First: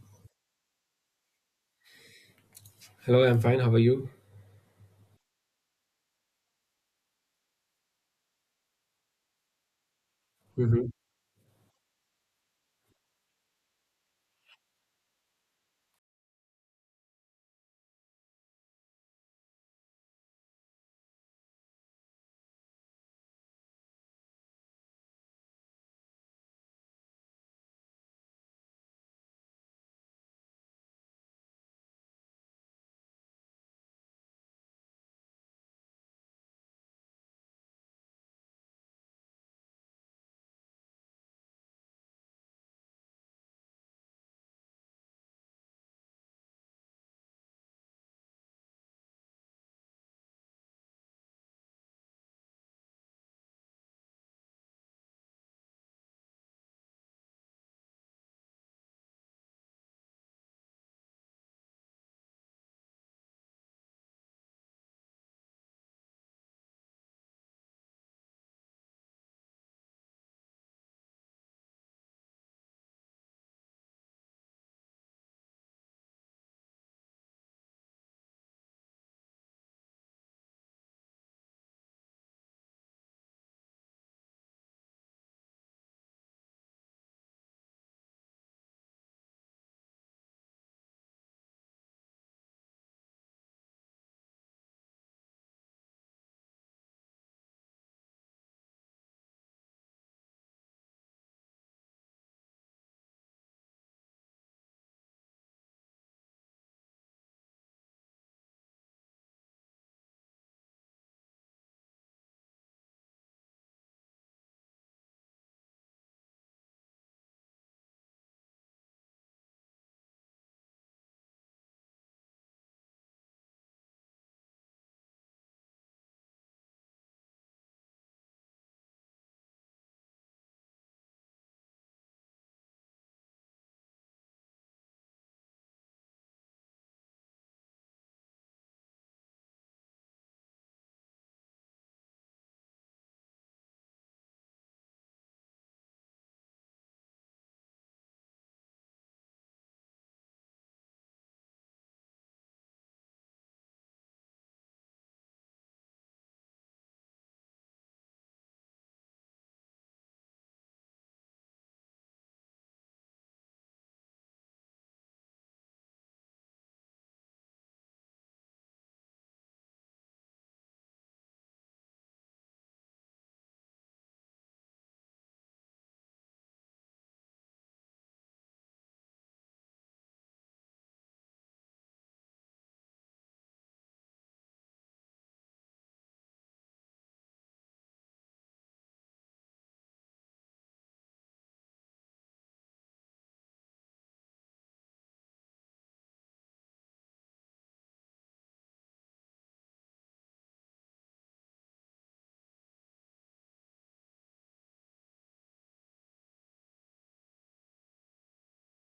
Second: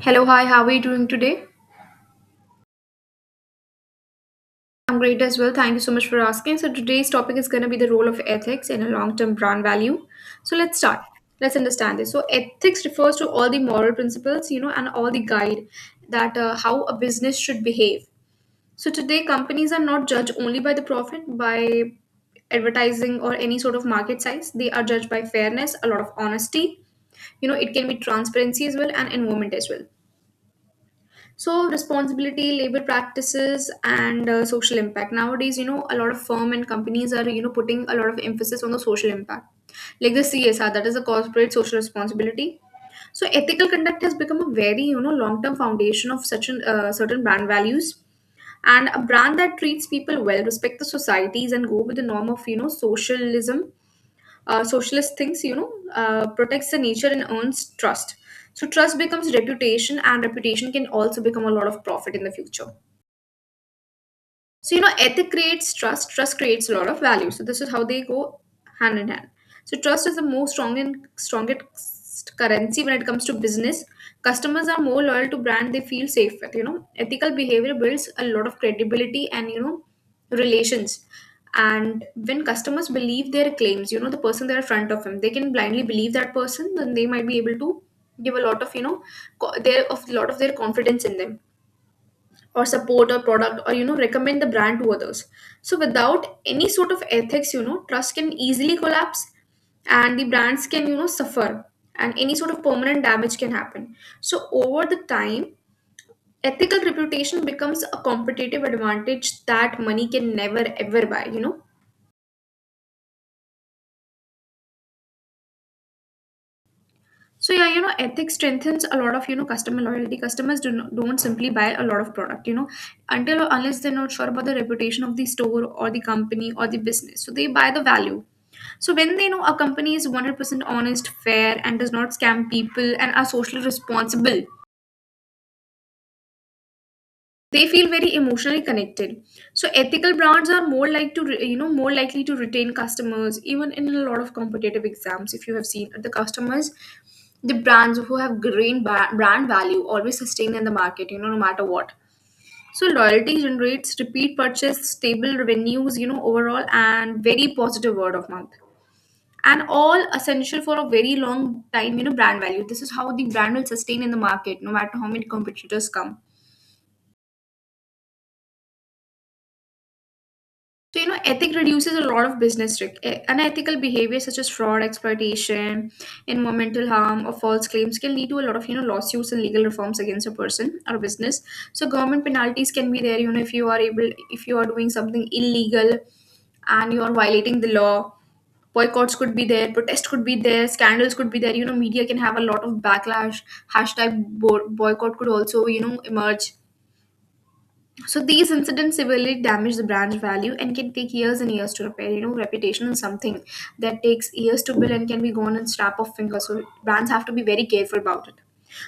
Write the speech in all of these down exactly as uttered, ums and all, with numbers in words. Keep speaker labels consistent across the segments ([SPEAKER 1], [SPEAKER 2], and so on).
[SPEAKER 1] Hello, hi, how are you doing today?
[SPEAKER 2] Hello, I'm fine. How are you?
[SPEAKER 1] I'm great as well. Thank you so much for asking. So, today's topic is going to be the role of ethics in a long term brand value. So, let's
[SPEAKER 2] hmm
[SPEAKER 1] start. Let's understand this. So, ethics refers to all the moral principles, you know, and all the guide that uh, how a business should behave. So, today, companies are not judged only by the profit, by advertising, or any sort of market size. They are judged by fairness, a lot of honesty. You know, it can be transparency as well and environment as well. So, responsibility, labor practices, and uh, social impact. Nowadays, you know, a lot of firm and companies are, you know, putting a lot of emphasis on the social impact, like the C S R, that is the corporate social responsibility. So, ethical conduct has become a very, you know, long-term foundation of such an uh, certain brand values, and a brand that treats people well, respect the societies, and go with the norm of, you know, socialism uh, socialist thinks, you know, uh, protects the nature and earns trust. So trust becomes reputation, and reputation can also become a lot of profit in the future. So, you know, ethic creates trust, trust creates a lot of value. So, this is how they go hand in hand. So, trust is the most strong and strongest currency when it comes to business. Customers are more loyal to brand they feel safe with. You know, ethical behavior builds a lot of credibility and, you know, relations. And when customers believe their claims, you know, the person they're in front of them, they can blindly believe that person, then they might be able to give a lot of, you know, co- their of lot of their confidence in them, or support, or product, or, you know, recommend the brand to others. So without any sort of ethics, you know, trust can easily collapse, and the brands can, you know, suffer, and any sort of permanent damage can happen. So over the time, ethical reputation becomes a competitive advantage that money can never ever buy, you know. So yeah, you know, ethics strengthens a lot of, you know, customer loyalty. Customers do not, don't simply buy a lot of product, you know, until or unless they're not sure about the reputation of the store or the company or the business. So they buy the value. So when they know a company is one hundred percent honest, fair, and does not scam people and are socially responsible, they feel very emotionally connected. So ethical brands are more like to re- you know, more likely to retain customers even in a lot of competitive exams. If you have seen the customers, the brands who have green ba- brand value always sustain in the market, you know, no matter what. So loyalty generates repeat purchase, stable revenues, you know, overall, and very positive word of mouth, and all essential for a very long time, you know, brand value. This is how the brand will sustain in the market no matter how many competitors come. So, you know, ethic reduces a lot of business risk. E- Unethical behavior such as fraud, exploitation, environmental harm, or false claims can lead to a lot of, you know, lawsuits and legal reforms against a person or business. So, government penalties can be there, you know, if you are able, if you are doing something illegal and you are violating the law. Boycotts could be there, protests could be there, scandals could be there. You know, media can have a lot of backlash. Hashtag bo- boycott could also, you know, emerge. So these incidents severely damage the brand's value and can take years and years to repair. You know, reputation is something that takes years to build and can be gone in snap of fingers. So brands have to be very careful about it.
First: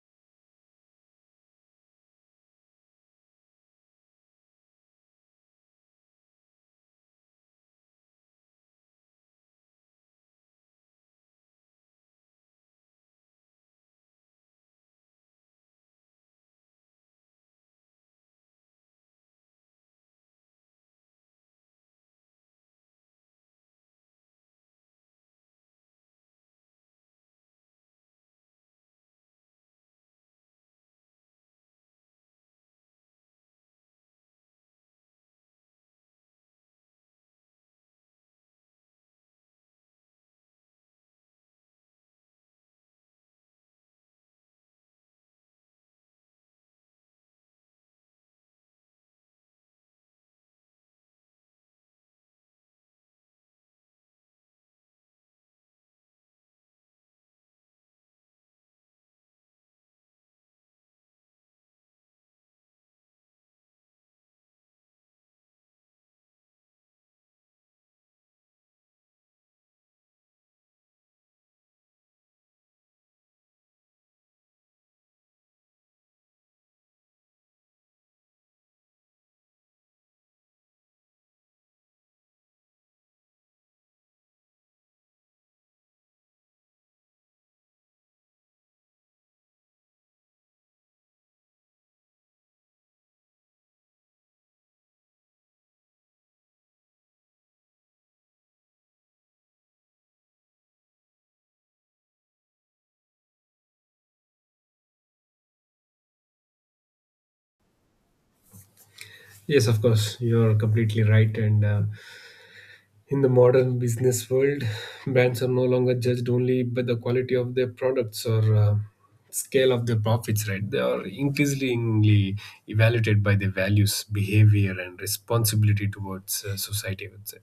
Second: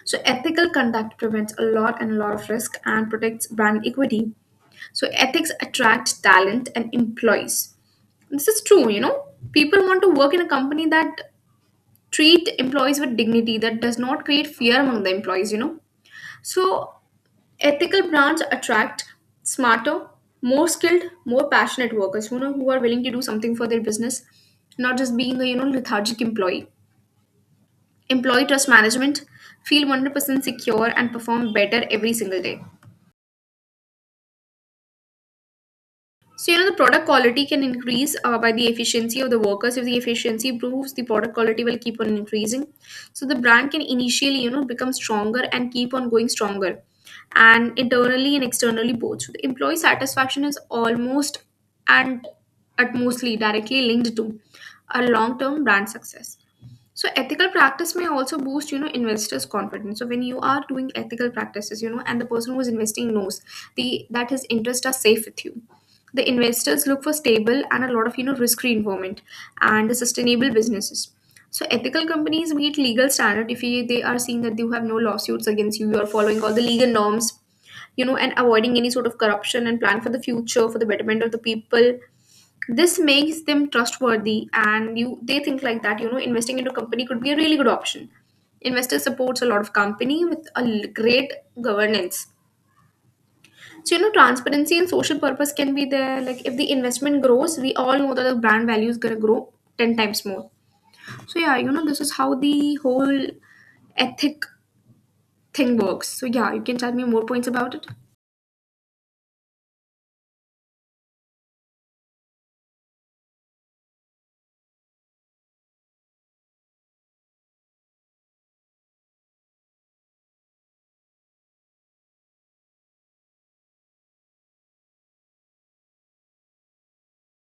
[SPEAKER 1] So ethical conduct prevents a lot and a lot of risk and protects brand equity. So ethics attract talent and employees. This is true, you know. People want to work in a company that treat employees with dignity, that does not create fear among the employees, you know. So ethical brands attract smarter, more skilled, more passionate workers, you know, who are willing to do something for their business, not just being a, you know, lethargic employee. Employee trust management, feel one hundred percent secure and perform better every single day. So, you know, the product quality can increase uh, by the efficiency of the workers. If the efficiency improves, the product quality will keep on increasing. So, the brand can initially, you know, become stronger and keep on going stronger, and internally and externally both. So, the employee satisfaction is almost and at mostly directly linked to a long term brand success. So ethical practice may also boost, you know, investors' confidence. So when you are doing ethical practices, you know, and the person who's investing knows the that his interests are safe with you. The investors look for stable and a lot of, you know, risk-free environment and the sustainable businesses. So ethical companies meet legal standard. If you, they are seeing that you have no lawsuits against you, you are following all the legal norms, you know, and avoiding any sort of corruption and plan for the future for the betterment of the people, this makes them trustworthy, and you, they think like that, you know, investing into company could be a really good option. Investor supports a lot of company with a l- great governance. So, you know, transparency and social purpose can be there. Like, if the investment grows, we all know that the brand value is going to grow ten times more. So, yeah, you know, this is how the whole ethic thing works. So, yeah, you can tell me more points about it.
[SPEAKER 2] Yes, of course. You're completely right. And uh, in the modern business world, brands are no longer judged only by the quality of their products or uh, scale of their profits, right? They are increasingly evaluated by their values, behavior, and responsibility towards uh, society, I would say.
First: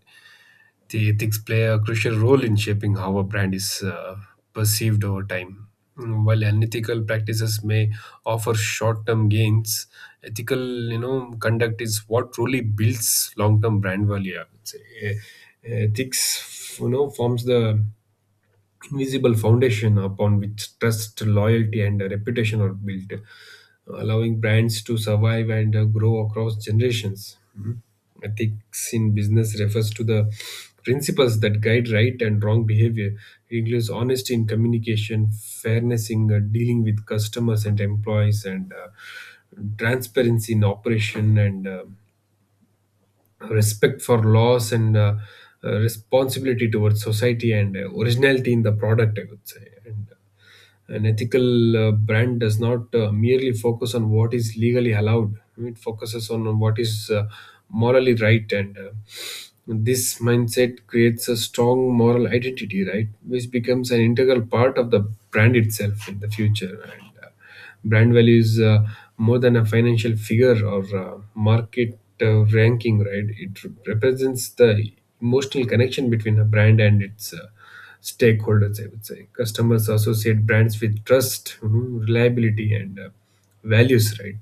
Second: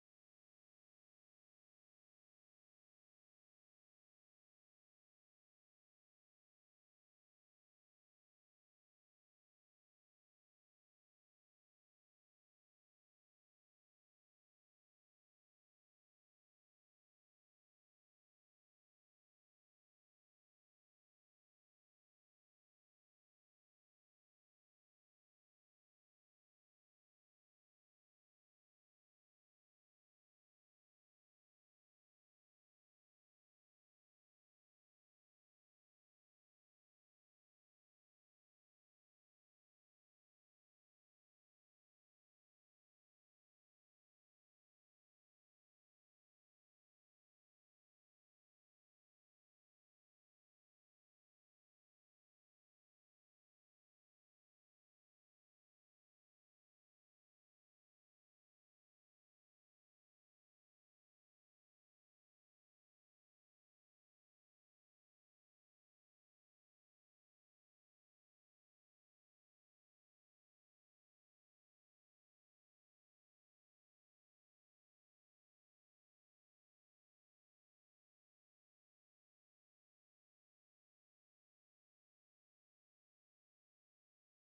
[SPEAKER 2] The ethics play a crucial role in shaping how a brand is uh, perceived over time. Mm, While unethical practices may offer short-term gains, ethical, you know, conduct is what truly builds long-term brand value, I would say. Eh, ethics, you know, forms the invisible foundation upon which trust, loyalty, and uh, reputation are built, allowing brands to survive and uh, grow across generations. Mhm. Ethics in business refers to the principles that guide right and wrong behavior. It includes honesty in communication, fairness in uh, dealing with customers and employees, and uh, transparency in operation and uh, respect for laws and uh, uh, responsibility towards society and uh, originality in the product, I would say. And uh, an ethical uh, brand does not uh, merely focus on what is legally allowed. It focuses on what is uh, morally right, and uh, this mindset creates a strong moral identity, right, which becomes an integral part of the brand itself in the future. And uh, Brand value is uh, more than a financial figure or uh, market uh, ranking, right? It represents the emotional connection between a brand and its uh, stakeholders, I would say. Customers associate brands with trust, mhm, reliability, and uh, values, right?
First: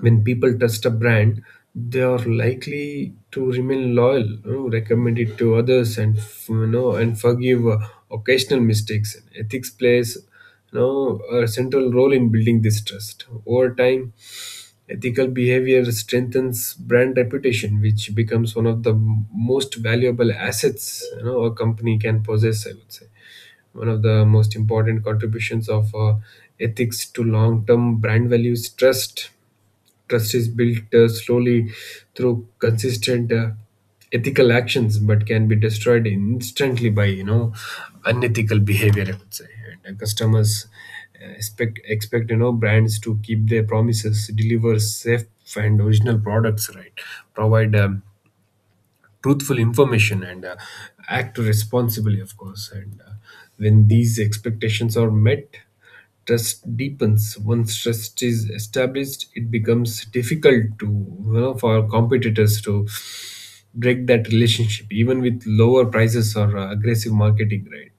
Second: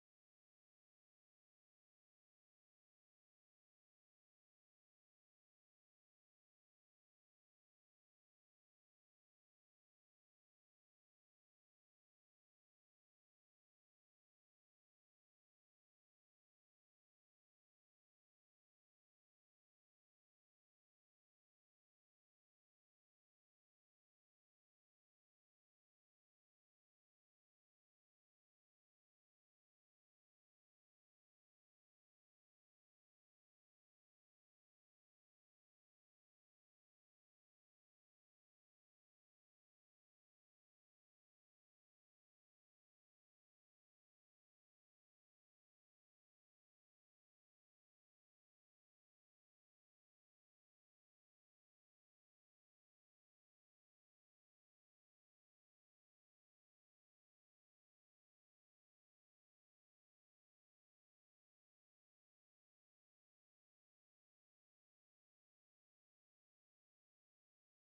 [SPEAKER 2] When people trust a brand, they are likely to remain loyal, you know, recommend it to others, and f- you know, and forgive uh, occasional mistakes. Ethics plays, you know, a central role in building this trust. Over time, ethical behavior strengthens brand reputation, which becomes one of the m- most valuable assets, you know, a company can possess, I would say. One of the most important contributions of uh, ethics to long term brand value is trust. Trust is built uh, slowly through consistent uh, ethical actions, but can be destroyed instantly by, you know, unethical behavior, I would say. And uh, Customers uh, expect expect you know brands to keep their promises, deliver safe and original products, right? Provide um, truthful information and uh, act responsibly, of course. And uh, when these expectations are met, trust deepens. Once trust is established, it becomes difficult, to you know, for competitors to break that relationship, even with lower prices or uh, aggressive marketing. Right.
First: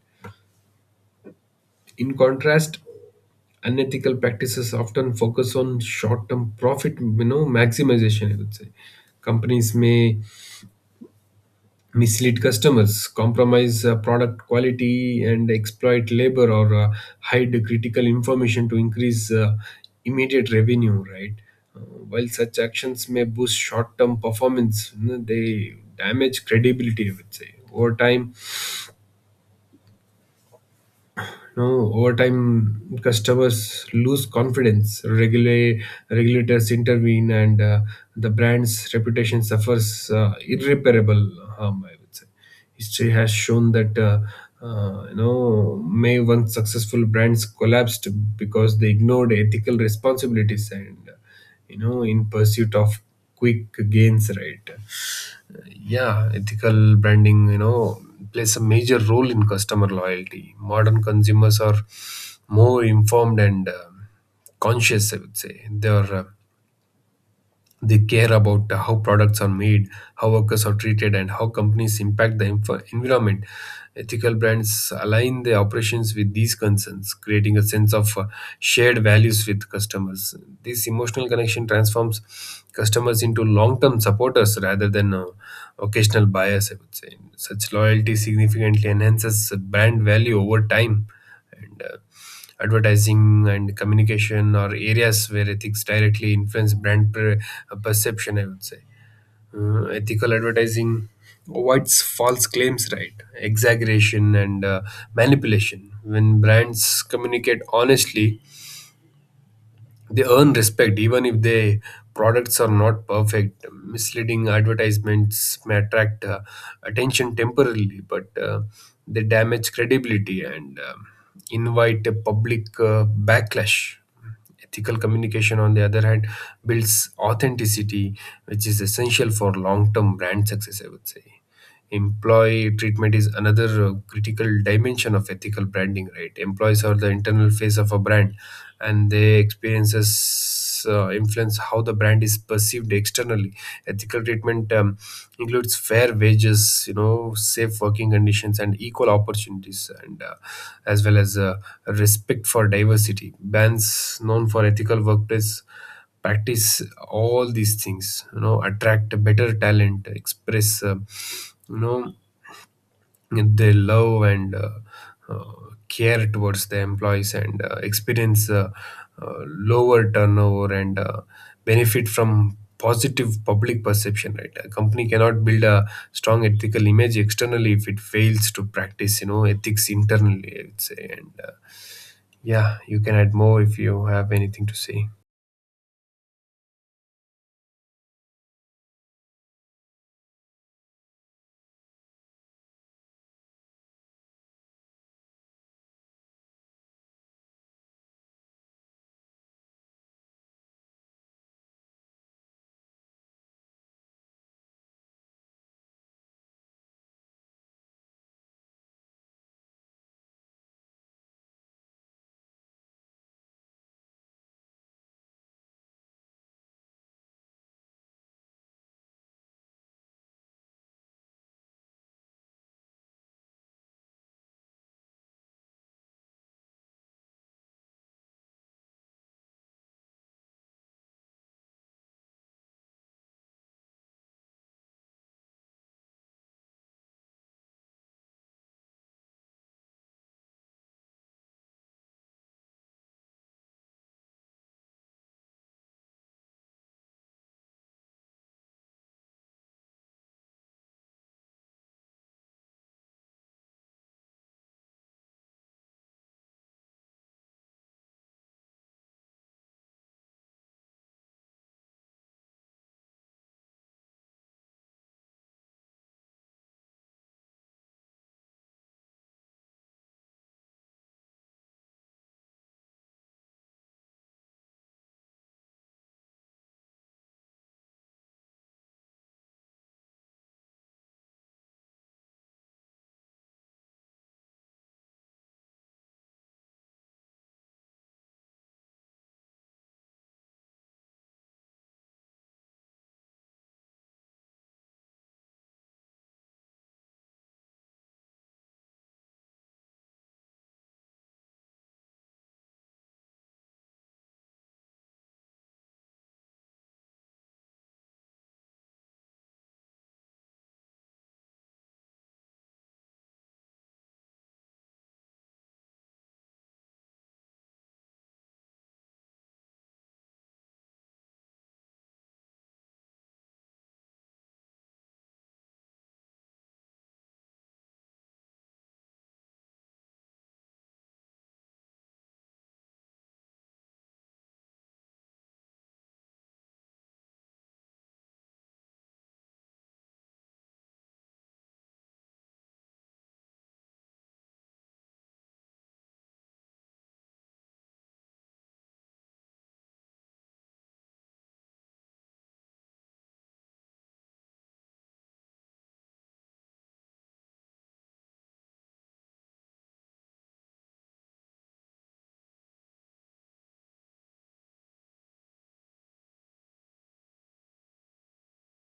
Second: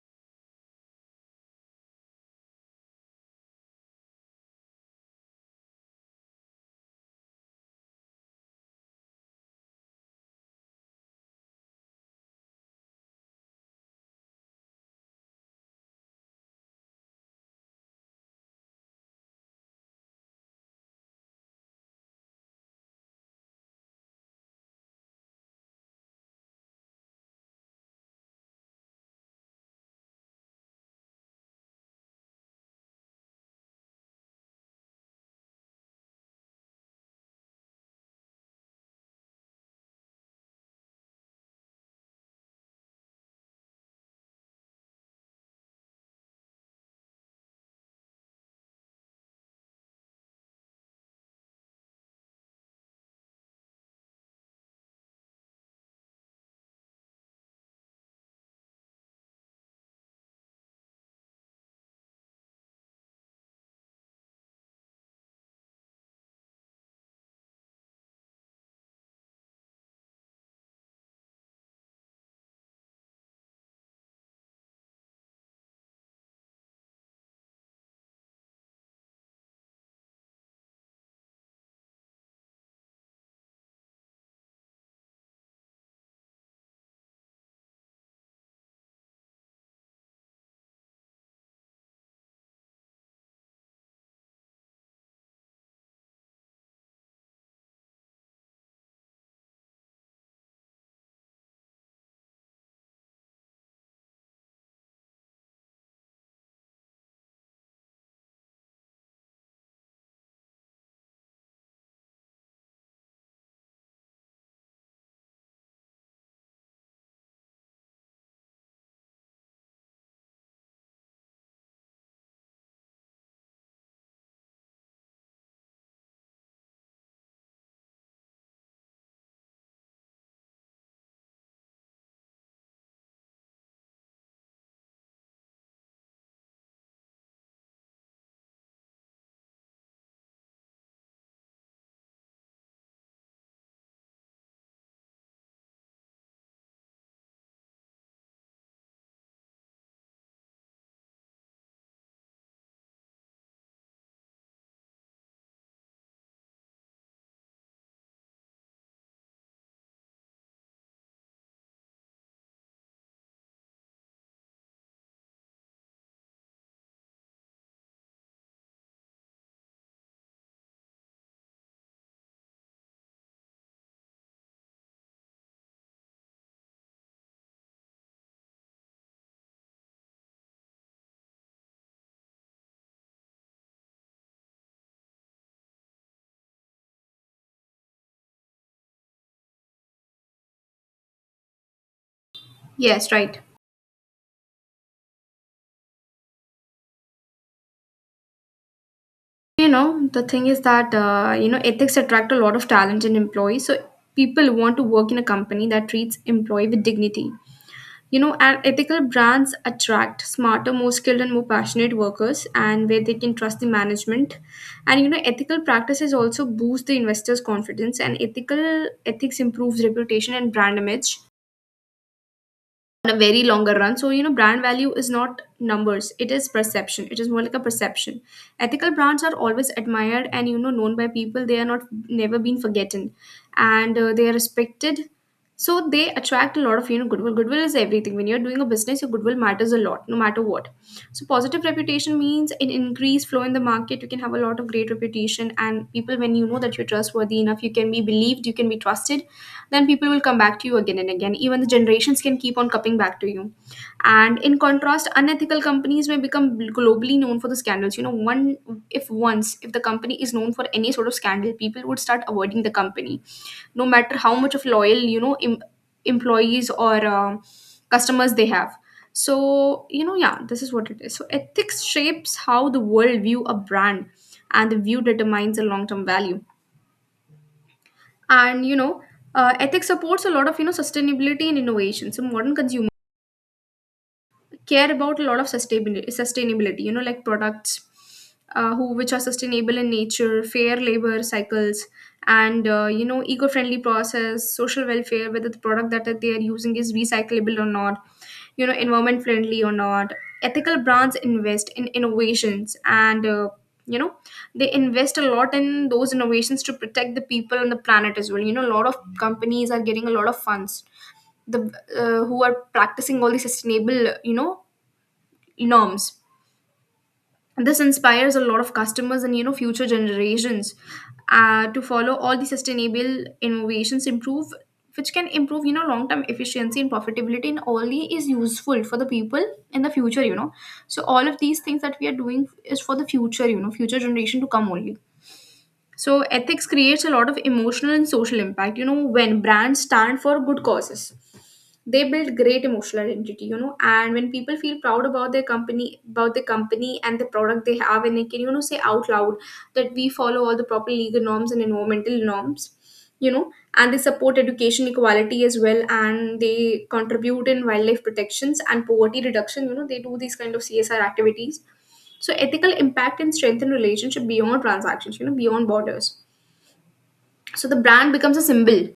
[SPEAKER 2] In contrast, unethical practices often focus on short-term profit, you know, maximization, I would say. Companies may mislead customers, compromise uh, product quality, and exploit labor or uh, hide critical information to increase uh, immediate revenue, right? Uh, while such actions may boost short term performance, you know, they damage credibility, I would say. Over time, No, over time, customers lose confidence. Regula- regulators intervene, and uh, the brand's reputation suffers uh, irreparable harm, I would say. History has shown that uh, uh, you know, may once successful brands collapsed because they ignored ethical responsibilities, and, uh, you know, in pursuit of quick gains, right? Yeah, ethical branding, you know, plays a major role in customer loyalty. Modern consumers are more informed and um conscious, I would say. They are uh, they care about uh, how products are made, how workers are treated, and how companies impact the env- environment. Ethical brands align their operations with these concerns, creating a sense of uh, shared values with customers. This emotional connection transforms customers into long term supporters rather than uh, occasional buyers, I would say. Such loyalty significantly enhances brand value over time. And uh, Advertising and communication are areas where ethics directly influence brand per- uh, perception, I would say. Uh, ethical advertising avoids false claims, right, exaggeration and uh, manipulation. When brands communicate honestly, they earn respect, even if their products are not perfect. Misleading advertisements may attract uh, attention temporarily, but uh, they damage credibility and um invite a public uh, backlash. Ethical communication, on the other hand, builds authenticity, which is essential for long term brand success, I would say. Employee treatment is another uh, critical dimension of ethical branding, right. Employees are the internal face of a brand, and their experiences uh, influence how the brand is perceived externally. Ethical treatment um, includes fair wages, you know, safe working conditions, and equal opportunities, and uh, as well as uh, respect for diversity. Brands known for ethical workplace practice, all these things, you know, attract a better talent, express uh, you know their love and uh, uh, care towards the employees, and uh, experience uh, uh, lower turnover and uh, benefit from positive public perception, right. A company cannot build a strong ethical image externally if it fails to practice, you know, ethics internally, I would say. And uh, Yeah, you can add more if you have anything to say.
[SPEAKER 1] Yes, right. You know, the thing is that, uh, you know, ethics attract a lot of talent in employees. So people want to work in a company that treats employee with dignity. You know, and ethical brands attract smarter, more skilled, and more passionate workers, and where they can trust the management. And you know, ethical practices also boost the investors' confidence, and ethical ethics improves reputation and brand image on a very longer run. So, you know, brand value is not numbers, it is perception. It is more like a perception. Ethical brands are always admired and, you know, known by people. They are not never been forgotten, and uh, they are respected. So, they attract a lot of, you know, goodwill. Goodwill is everything. When you're doing a business, your goodwill matters a lot, no matter what. So, positive reputation means an increased flow in the market. You can have a lot of great reputation, and people, when you know that you're trustworthy enough, you can be believed, you can be trusted, then people will come back to you again and again. Even the generations can keep on coming back to you. And in contrast, unethical companies may become globally known for the scandals. You know, one if once if the company is known for any sort of scandal, people would start avoiding the company, no matter how much of loyal, you know, em- employees or uh, customers they have. So you know, yeah, this is what it is. So ethics shapes how the world view a brand, and the view determines the long term value. And you know, uh, ethics supports a lot of, you know, sustainability and innovation. So modern consumer care about a lot of sustainability sustainability, you know, like products uh, who which are sustainable in nature, fair labor cycles, and uh, you know, eco-friendly process, social welfare, whether the product that they are using is recyclable or not, you know, environment friendly or not. Ethical brands invest in innovations and, uh, you know, they invest a lot in those innovations to protect the people and the planet as well. You know, a lot of companies are getting a lot of funds, the uh, who are practicing all the sustainable, you know, norms. This inspires a lot of customers and, you know, future generations, uh, to follow all the sustainable innovations improve which can improve, you know, long term efficiency and profitability, and only is useful for the people in the future, you know. So all of these things that we are doing is for the future, you know, future generation to come only. So ethics creates a lot of emotional and social impact, you know. When brands stand for good causes, they build great emotional identity, you know, and when people feel proud about their company about the company and the product they have, and they can, you know, say out loud that we follow all the proper legal norms and environmental norms, you know, and they support education equality as well, and they contribute in wildlife protections And poverty reduction, you know, they do these kind of C S R activities. So ethical impact and strengthen relationship beyond transactions, you know, beyond borders so The brand becomes a symbol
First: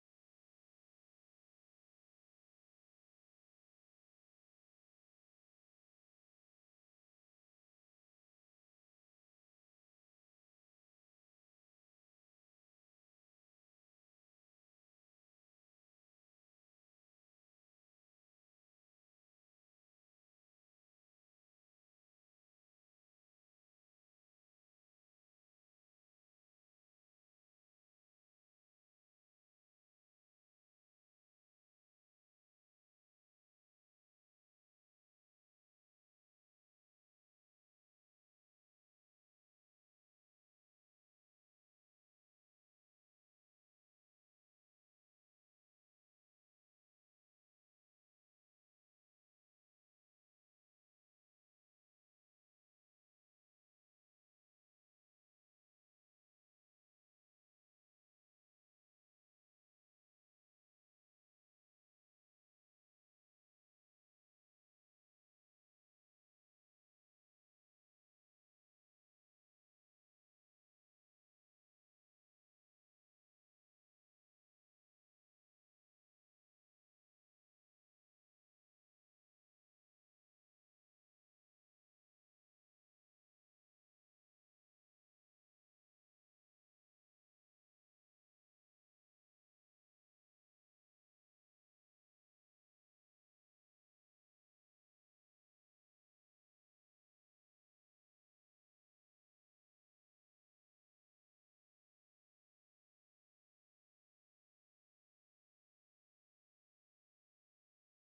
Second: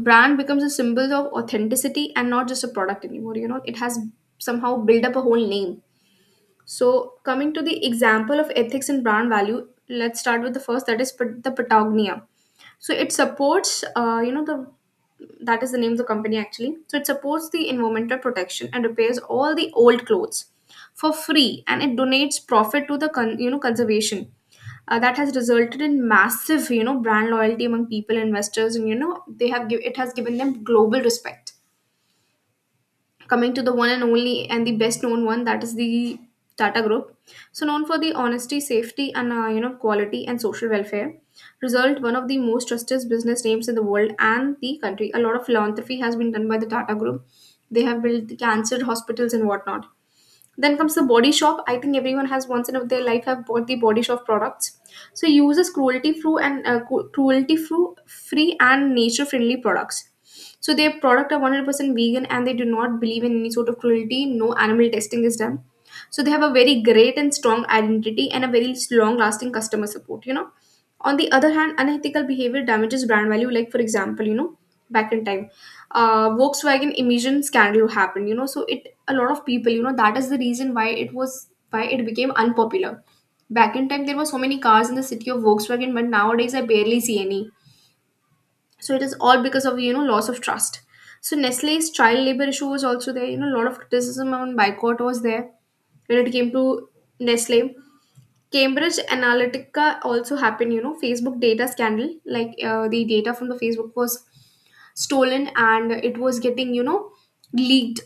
[SPEAKER 1] brand becomes a symbol of authenticity and not just a product anymore. You know, it has somehow built up a whole name. So, coming to the example of ethics and brand value, let's start with the first, that is pat- the Patagonia. So, it supports, uh, you know, the that is the name of the company actually. So, it supports the environmental protection and repairs all the old clothes for free, and it donates profit to the con- you know conservation. Uh, that has resulted in massive, you know, brand loyalty among people, investors, and you know, they have give- it has given them global respect, coming to the one and only and the best known one, that is the Tata Group. So known for the honesty, safety, and uh, you know quality and social welfare, result one of the most trusted business names in the world and the country. A lot of philanthropy has been done by the Tata Group. They have built the cancer hospitals and whatnot. Then comes the Body Shop. I think everyone has once in of their life have bought the Body Shop products. So it uses cruelty free and uh, cu- cruelty fru- free and nature friendly products. So their product are one hundred percent vegan and they do not believe in any sort of cruelty. No animal testing is done. So they have a very great and strong identity and a very long lasting customer support, you know. On the other hand, unethical behavior damages brand value. Like for example, you know, back in time, uh, Volkswagen emission scandal happened. You know, so it a lot of people. You know, that is the reason why it was why it became unpopular. Back in time, there were so many cars in the city of Volkswagen, but nowadays I barely see any. So it is all because of, you know, loss of trust. So Nestle's child labor issue was also there. You know, a lot of criticism on boycott was there when it came to Nestle. Cambridge Analytica also happened, you know, Facebook data scandal, like uh, the data from the Facebook was stolen and it was getting, you know, leaked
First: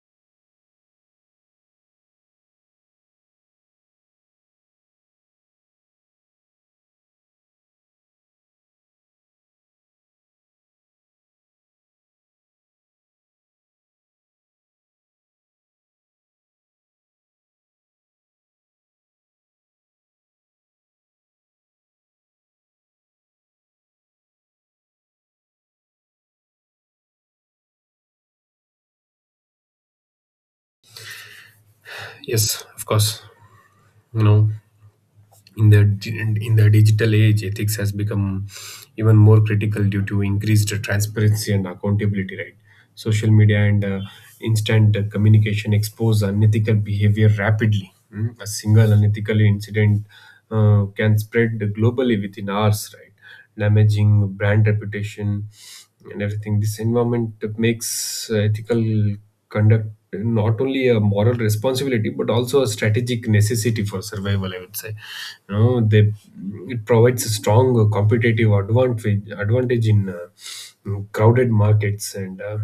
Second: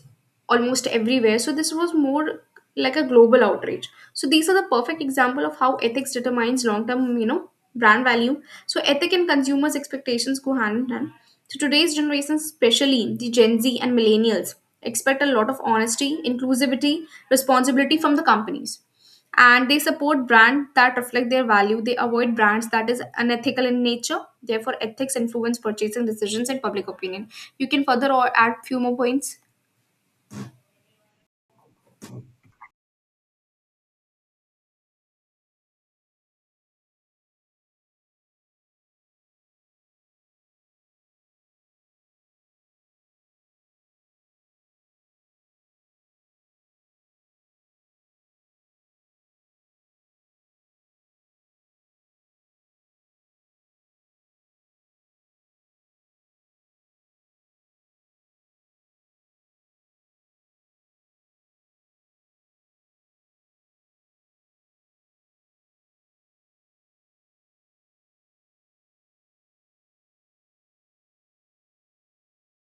[SPEAKER 1] almost everywhere. So this was more like a global outrage. So these are the perfect example of how ethics determines long-term, you know, brand value. So ethic and consumers' expectations go hand in hand. So today's generation, especially the Gen Z and millennials, expect a lot of honesty, inclusivity, responsibility from the companies, and they support brands that reflect their value. They avoid brands that is unethical in nature. Therefore, ethics influence purchasing decisions and public opinion. You can further or add few more points.
[SPEAKER 2] Yes, of course. You know, In the di- in the digital age, ethics has become even more critical due to increased transparency and accountability. Right, social media and uh, instant communication expose unethical behavior rapidly. Mm, A single unethical incident uh, can spread globally within hours. Right, damaging brand reputation and everything. This environment makes uh, ethical conduct not only a moral responsibility but also a strategic necessity for survival, I would say. You know, they it provides a strong competitive advantage advantage in uh, crowded markets. And. Uh,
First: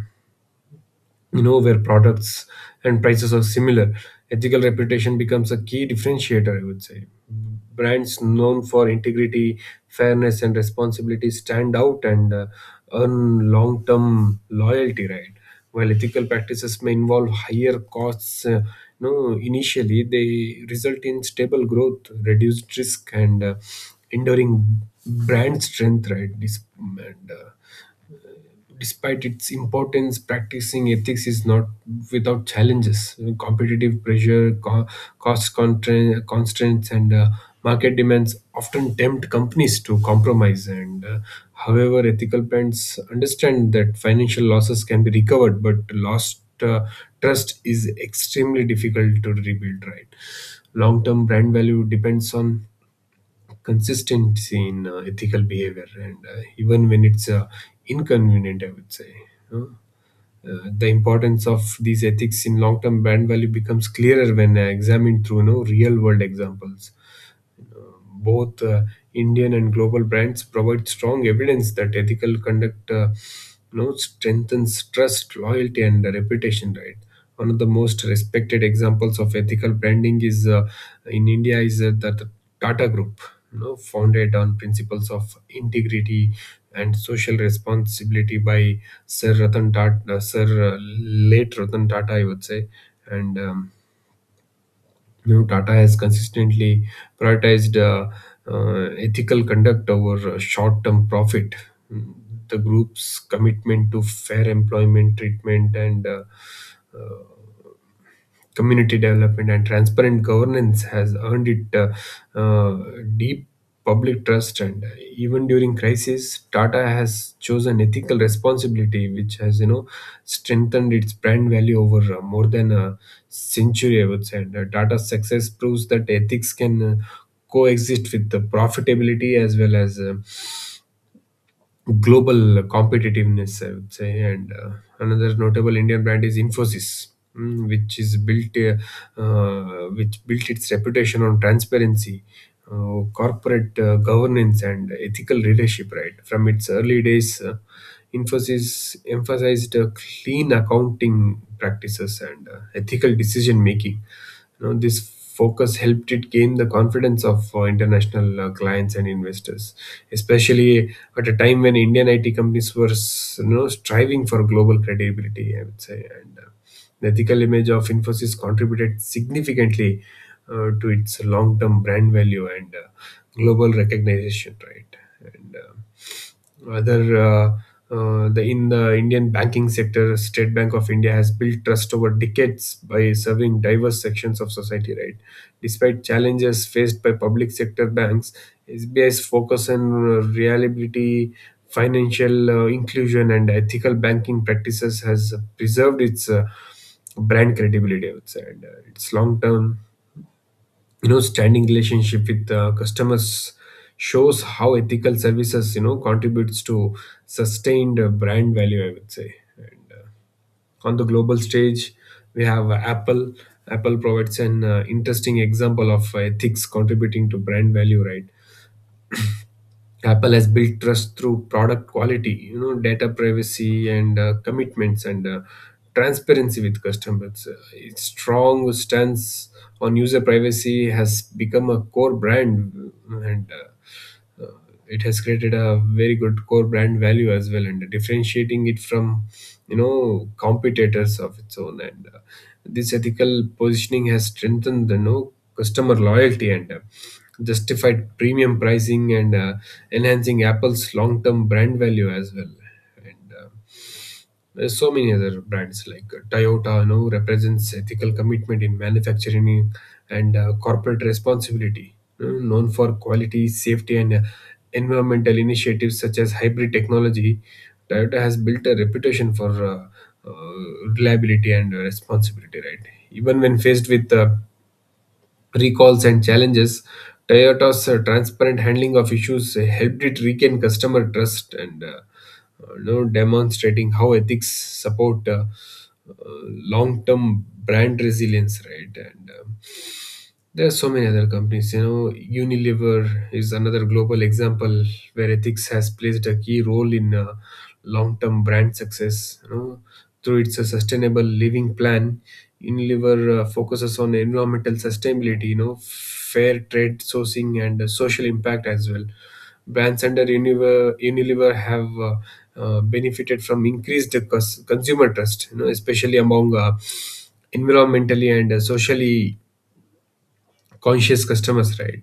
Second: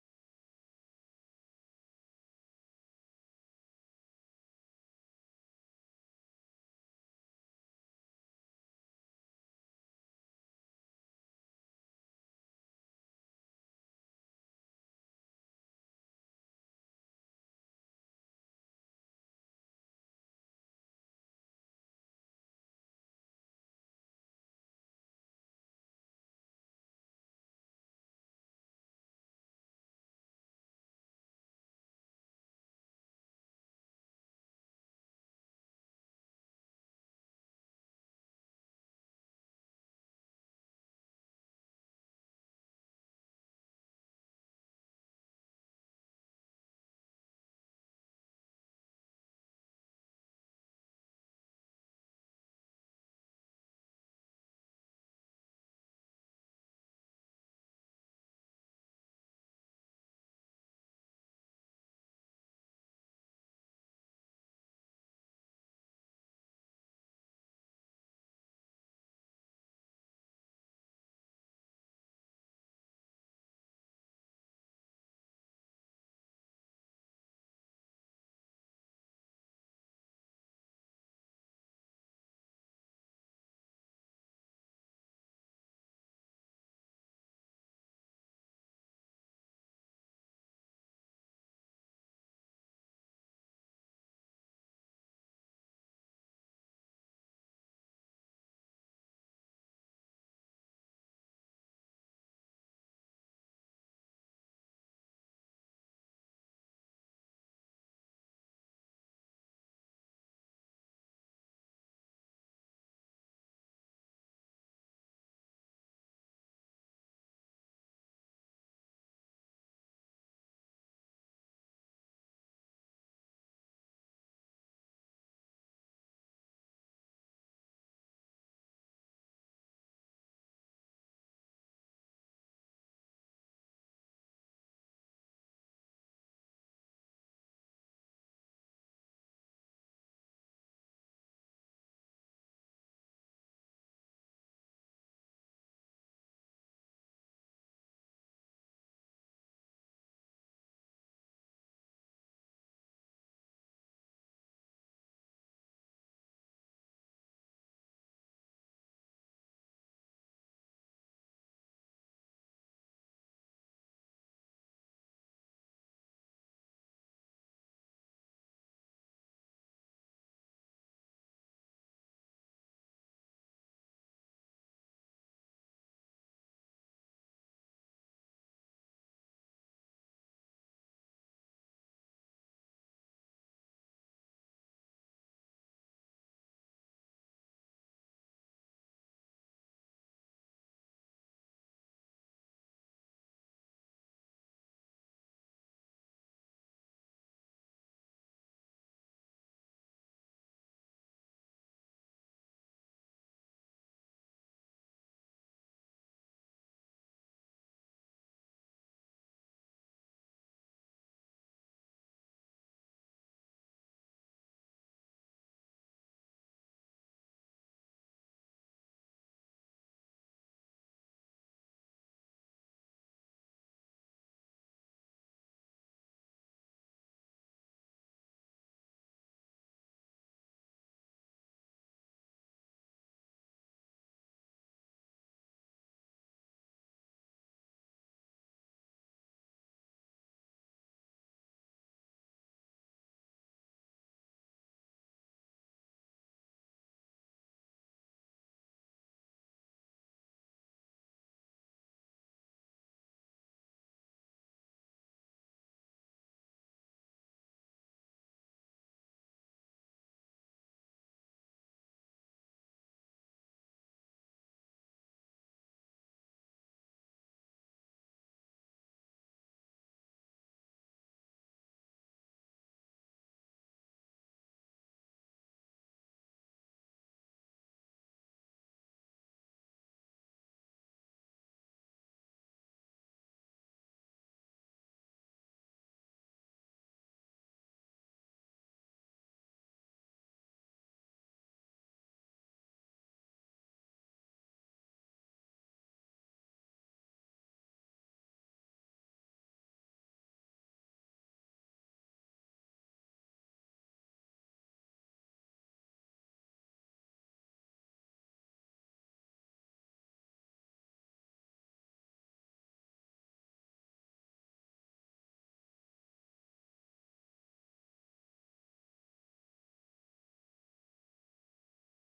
[SPEAKER 2] You know, where products and prices are similar, ethical reputation becomes a key differentiator, I would say. Brands known for integrity, fairness, and responsibility stand out and uh, earn long term loyalty, right. While ethical practices may involve higher costs, uh, you know, initially, they result in stable growth, reduced risk, and uh, enduring brand strength, right. this and uh, Despite its importance, practicing ethics is not without challenges. Competitive pressure, co- cost contra- constraints, and uh, market demands often tempt companies to compromise. And uh, however, ethical brands understand that financial losses can be recovered, but lost uh, trust is extremely difficult to rebuild. Right, long-term brand value depends on consistency in uh, ethical behavior, and uh, even when it's uh, inconvenient, I would say. Huh? uh, the importance of these ethics in long-term brand value becomes clearer when uh, examined through, you know, real-world examples. Both uh, Indian and global brands provide strong evidence that ethical conduct, uh, you know, strengthens trust, loyalty, and the reputation. Right. One of the most respected examples of ethical branding is, uh, in India, is uh, the, the Tata Group, you know, founded on principles of integrity and social responsibility by Sir Ratan Tata, Sir uh, late Ratan Tata, I would say. And um, You know, Tata has consistently prioritized uh, uh, ethical conduct over uh, short-term profit. Mm, The group's commitment to fair employment treatment and uh, uh, community development and transparent governance has earned it uh, uh, deep public trust. And even during crisis, Tata has chosen ethical responsibility, which has, you know, strengthened its brand value over uh, more than a century, I would say. And uh, Tata's success proves that ethics can uh, coexist with the profitability as well as uh, global competitiveness, I would say. And uh, another notable Indian brand is Infosys, mm, which is built, uh, uh, which built its reputation on transparency, uh, corporate uh, governance, and ethical leadership. Right from its early days, uh, Infosys emphasized uh, clean accounting practices and uh, ethical decision making. You know, this focus helped it gain the confidence of uh, international uh, clients and investors, especially at a time when Indian I T companies were, s- you know, striving for global credibility, I would say. And uh, the ethical image of Infosys contributed significantly uh, to its long term brand value and uh, global recognition, right? and uh, other uh, uh, the in the Indian banking sector, State Bank of India has built trust over decades by serving diverse sections of society. Right, despite challenges faced by public sector banks, S B I's focus on uh, reliability, financial uh, inclusion, and ethical banking practices has preserved its uh, brand credibility, I would say. And uh, Its long term, you know, standing relationship with uh, customers shows how ethical services, you know, contributes to sustained uh, brand value, I would say. And uh, on the global stage, we have uh, apple apple provides an uh, interesting example of uh, ethics contributing to brand value, right. Apple has built trust through product quality, you know, data privacy and uh, commitments and uh, transparency with customers. Uh, its strong stance on user privacy has become a core brand, and uh, uh, it has created a very good core brand value as well, and differentiating it from, you know, competitors of its own. And uh, This ethical positioning has strengthened, you know, customer loyalty and uh, justified premium pricing, and uh, enhancing Apple's long-term brand value as well. And uh, there's so many other brands like uh, Toyota. Now, represents ethical commitment in manufacturing and uh, corporate responsibility, you known for quality, safety, and uh, environmental initiatives such as hybrid technology. Toyota has built a reputation for uh, uh, reliability and uh, responsibility, right? Even when faced with uh, recalls and challenges, Toyota's uh, transparent handling of issues uh, helped it regain customer trust, and uh, uh, you know, demonstrating how ethics support uh, uh, long-term brand resilience, right? And um, There are so many other companies. You know, Unilever is another global example where ethics has placed a key role in uh, long-term brand success. You know, through its uh, sustainable living plan, Unilever uh, focuses on environmental sustainability, you know, fair trade sourcing, and uh, social impact as well. Brands under Unilever, Unilever have uh, uh, benefited from increased cons- consumer trust. You know, especially among uh, environmentally and uh, socially conscious customers, right.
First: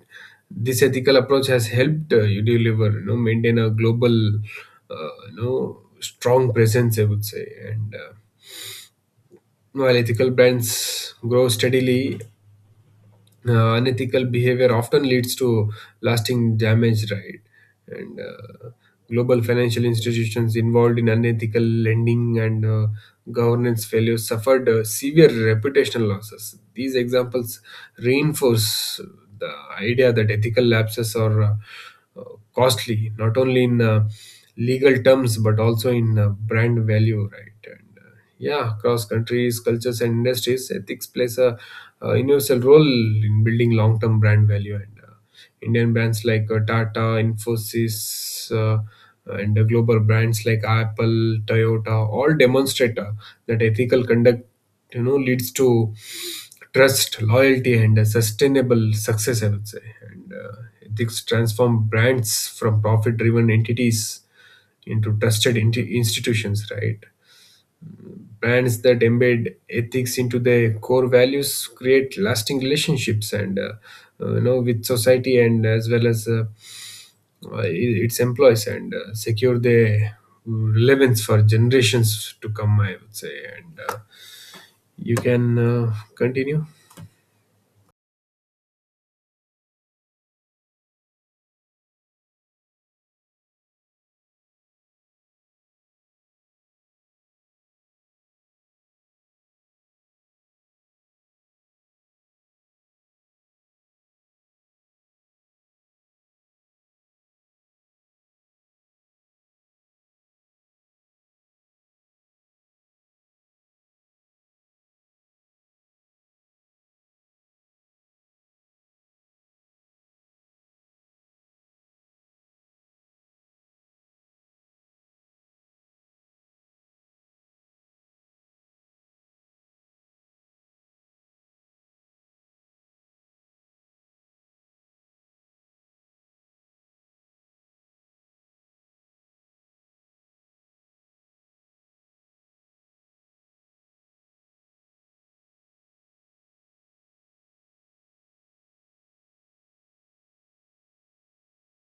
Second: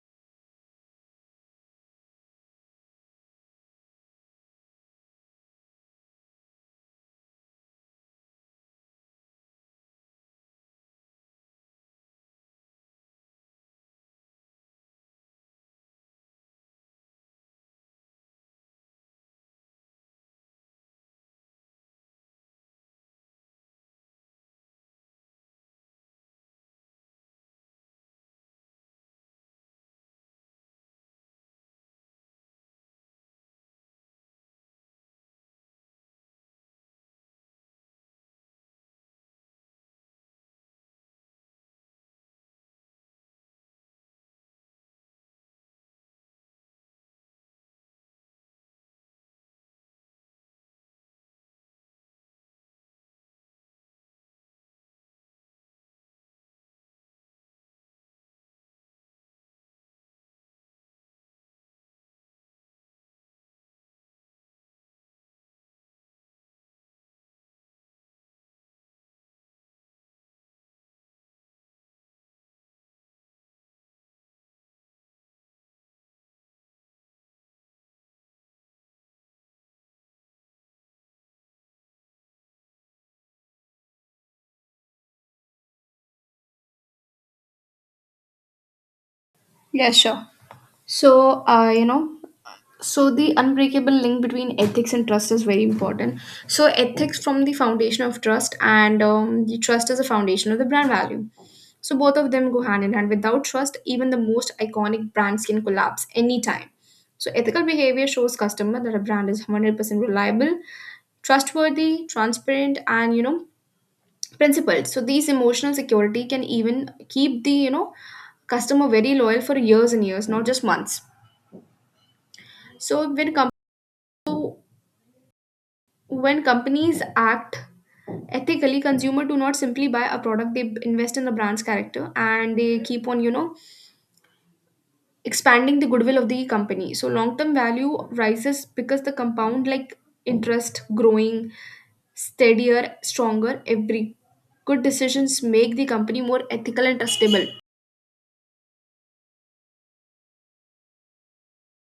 [SPEAKER 2] This ethical approach has helped, uh, you deliver, you know, maintain a global, uh, you know, strong presence, I would say. And uh, While ethical brands grow steadily, uh, unethical behavior often leads to lasting damage, right? And uh, Global financial institutions involved in unethical lending and uh, governance failures suffered uh, severe reputational losses. These examples reinforce the idea that ethical lapses are uh, uh, costly, not only in uh, legal terms but also in uh, brand value, right? And uh, Yeah, across countries, cultures, and industries, ethics plays a uh universal role in building long-term brand value. And uh, Indian brands like uh, Tata, Infosys, uh, and uh, global brands like Apple, Toyota, all demonstrate uh, that ethical conduct, you know, leads to trust, loyalty, and a sustainable success, I would say. And uh, Ethics transform brands from profit-driven entities into trusted inti- institutions. Right. Brands that embed ethics into their core values create lasting relationships, and uh, uh, you know, with society and as well as uh, uh, i- its employees, and uh, secure their, mm, relevance for generations to come, I would say. And uh, You can uh, continue.
[SPEAKER 1] Yeah, sure. So, uh, you know, so the unbreakable link between ethics and trust is very important. So, ethics from the foundation of trust, and um, the trust is the foundation of the brand value. So, both of them go hand in hand. Without trust, even the most iconic brands can collapse anytime. So, ethical behavior shows customer that a brand is one hundred percent reliable, trustworthy, transparent, and you know, principled. So these emotional security can even keep the, you know, customer very loyal for years and years, not just months. so when com- so when companies act ethically, consumer do not simply buy a product. They invest in the brand's character and they keep on, you know, expanding the goodwill of the company. So long term value rises because the compound like interest growing steadier, stronger. Every good decisions make the company more ethical and trustable.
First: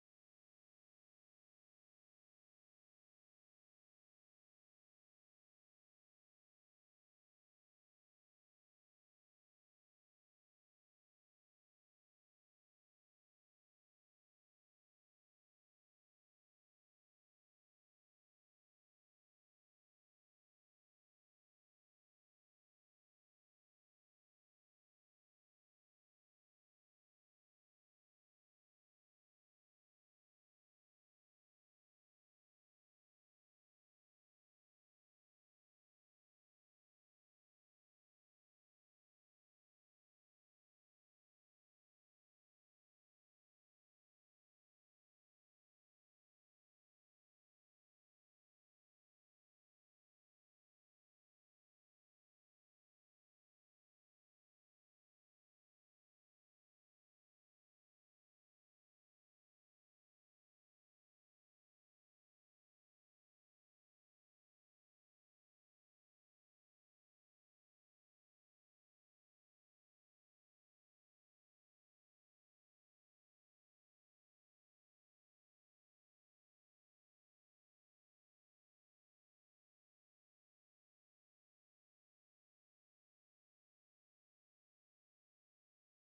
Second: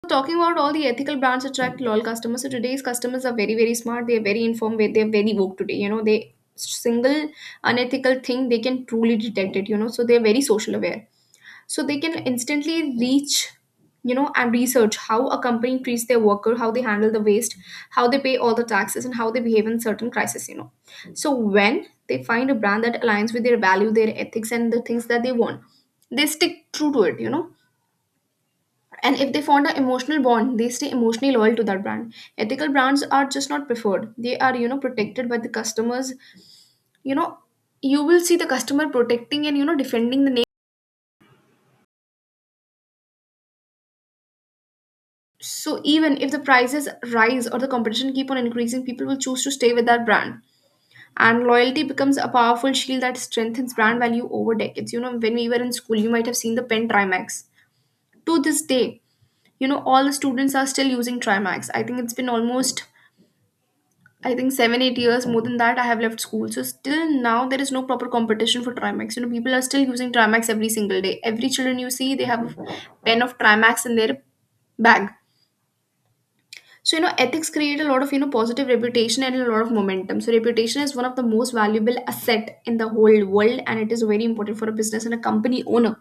[SPEAKER 1] Talking about all the ethical brands attract loyal customers. So today's customers are very, very smart. They're very informed. They're they're very woke today. You know, they single unethical thing, they can truly detect it. You know, so they're very social aware. So they can instantly reach, you know, and research how a company treats their worker, how they handle the waste, how they pay all the taxes, and how they behave in certain crises. You know, so when they find a brand that aligns with their value, their ethics, and the things that they want, they stick true to it. You know, and if they formed an emotional bond, they stay emotionally loyal to that brand. Ethical brands are just not preferred. They are, you know, protected by the customers. You know, you will see the customer protecting and, you know, defending the name. So even if the prices rise or the competition keep on increasing, people will choose to stay with that brand. And loyalty becomes a powerful shield that strengthens brand value over decades. You know, when we were in school, you might have seen the pen Trimax. To this day, you know, all the students are still using Trimax. I think it's been almost I think seven, eight years, more than that, I have left school. So still now there is no proper competition for Trimax. You know, people are still using Trimax every single day. Every children you see, they have a pen of Trimax in their bag. So, you know, ethics create a lot of, you know, positive reputation and a lot of momentum. So reputation is one of the most valuable asset in the whole world, and it is very important for a business and a company owner.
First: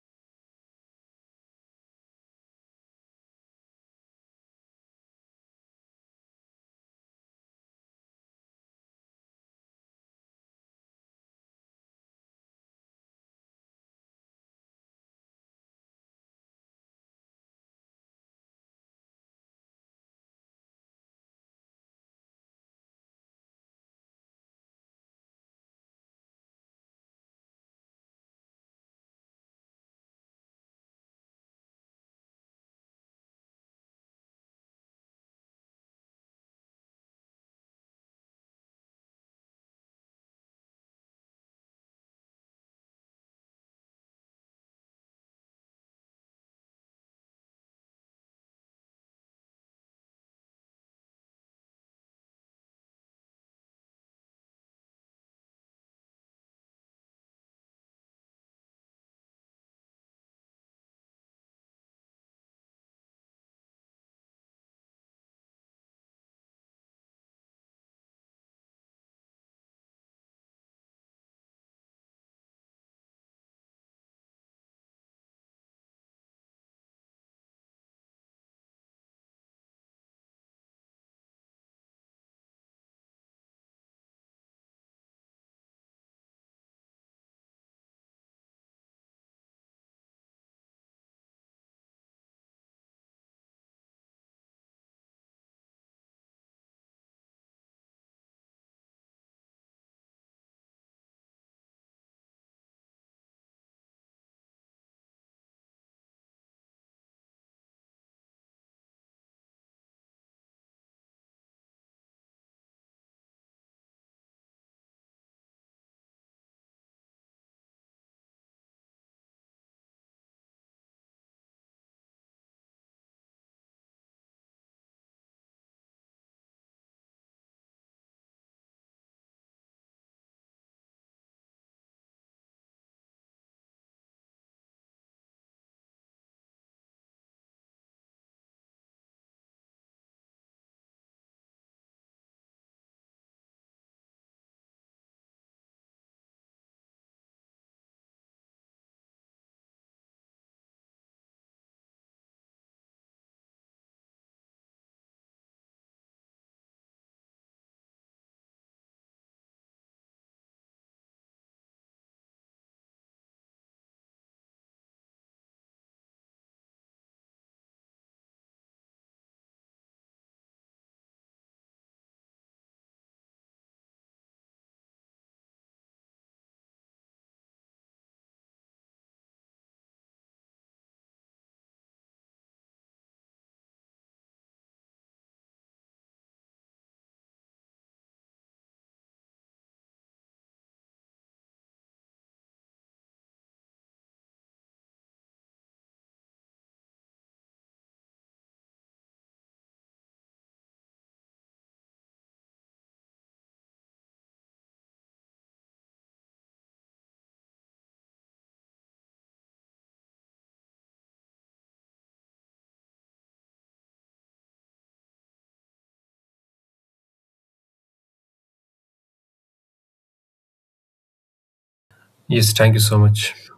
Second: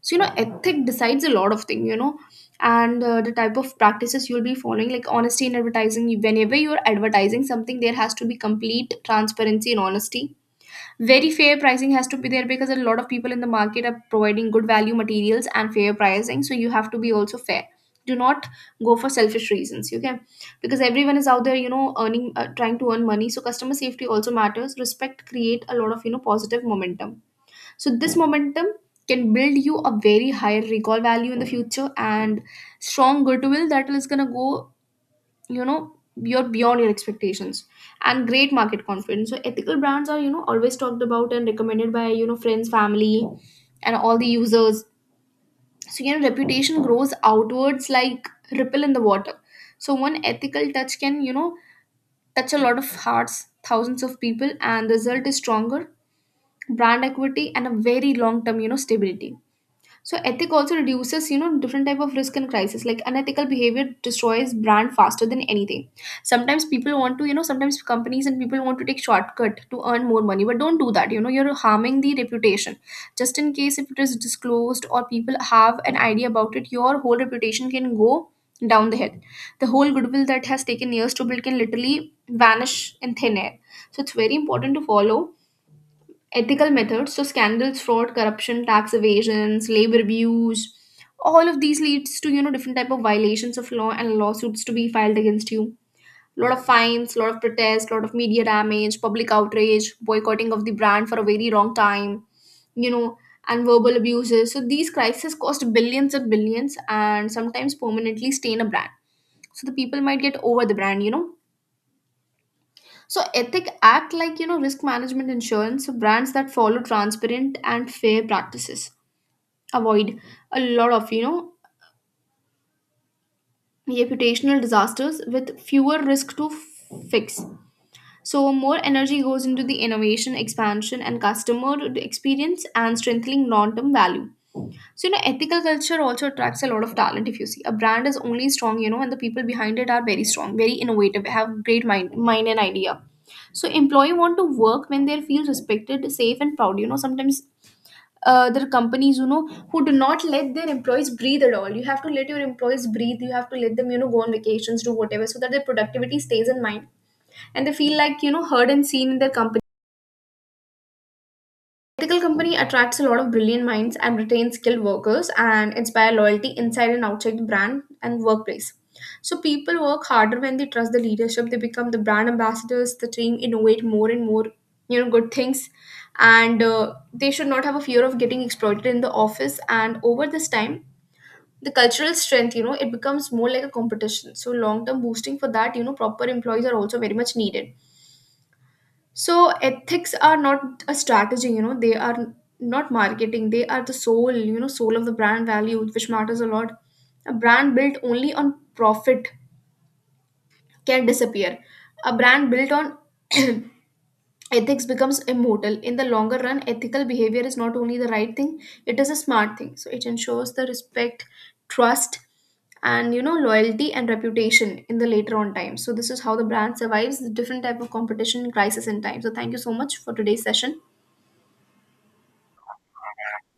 [SPEAKER 1] So you know, ethic decides a lot of thing. You know, and uh, the type of practices you'll be following, like honesty in advertising. Whenever you're advertising something, there has to be complete transparency and honesty. Very fair pricing has to be there, because a lot of people in the market are providing good value materials and fair pricing, so you have to be also fair. Do not go for selfish reasons, okay? Because everyone is out there, you know, earning, uh, trying to earn money. So customer safety also matters. Respect create a lot of, you know, positive momentum. So this momentum can build you a very high recall value in the future and strong goodwill that is gonna go, you know, you're beyond your expectations, and great market confidence. So ethical brands are, you know, always talked about and recommended by, you know, friends, family, and all the users. So you know, reputation grows outwards like ripple in the water. So one ethical touch can, you know, touch a lot of hearts, thousands of people, and the result is stronger brand equity and a very long term, you know, stability. So ethic also reduces, you know, different type of risk and crisis. Like unethical behavior destroys brand faster than anything. Sometimes people want to, you know, sometimes companies and people want to take shortcut to earn more money, but don't do that. You know, you're harming the reputation. Just in case if it is disclosed or people have an idea about it, your whole reputation can go down the hill. The whole goodwill that has taken years to build can literally vanish in thin air. So it's very important to follow ethical methods. So scandals, fraud, corruption, tax evasions, labor abuse, all of these leads to, you know, different type of violations of law and lawsuits to be filed against you. Lot of fines, lot of protests, lot of media damage, public outrage, boycotting of the brand for a very long time, you know, and verbal abuses. So these crises cost billions and billions and sometimes permanently stain a brand. So the people might get over the brand, you know. So ethic act like, you know, risk management insurance. So brands that follow transparent and fair practices avoid a lot of, you know, reputational disasters with fewer risk to fix. So more energy goes into the innovation, expansion, and customer experience, and strengthening long-term value. So, you know, ethical culture also attracts a lot of talent if you see. A brand is only strong, you know, and the people behind it are very strong, very innovative, have great mind, mind and idea. So employee want to work when they feel respected, safe, and proud. You know, sometimes uh, there are companies, you know, who do not let their employees breathe at all. You have to let your employees breathe. You have to let them, you know, go on vacations, do whatever so that their productivity stays in mind and they feel like, you know, heard and seen in their company. Ethical company attracts a lot of brilliant minds and retains skilled workers and inspire loyalty inside and outside the brand and workplace. So people work harder when they trust the leadership. They become the brand ambassadors. The team innovate more and more, you know, good things. And uh, they should not have a fear of getting exploited in the office. And over this time, the cultural strength, you know, it becomes more like a competition. So long term boosting for that, you know, proper employees are also very much needed. So ethics are not a strategy, you know, they are not marketing. They are the soul, you know, soul of the brand value, which matters a lot. A brand built only on profit can disappear. A brand built on ethics becomes immortal. In the longer run, ethical behavior is not only the right thing, it is a smart thing. So it ensures the respect, trust, and you know, loyalty and reputation in the later on time. So this is how the brand survives the different type of competition crisis in time. So thank you so much for today's session.
[SPEAKER 2] Yes, thank you so much.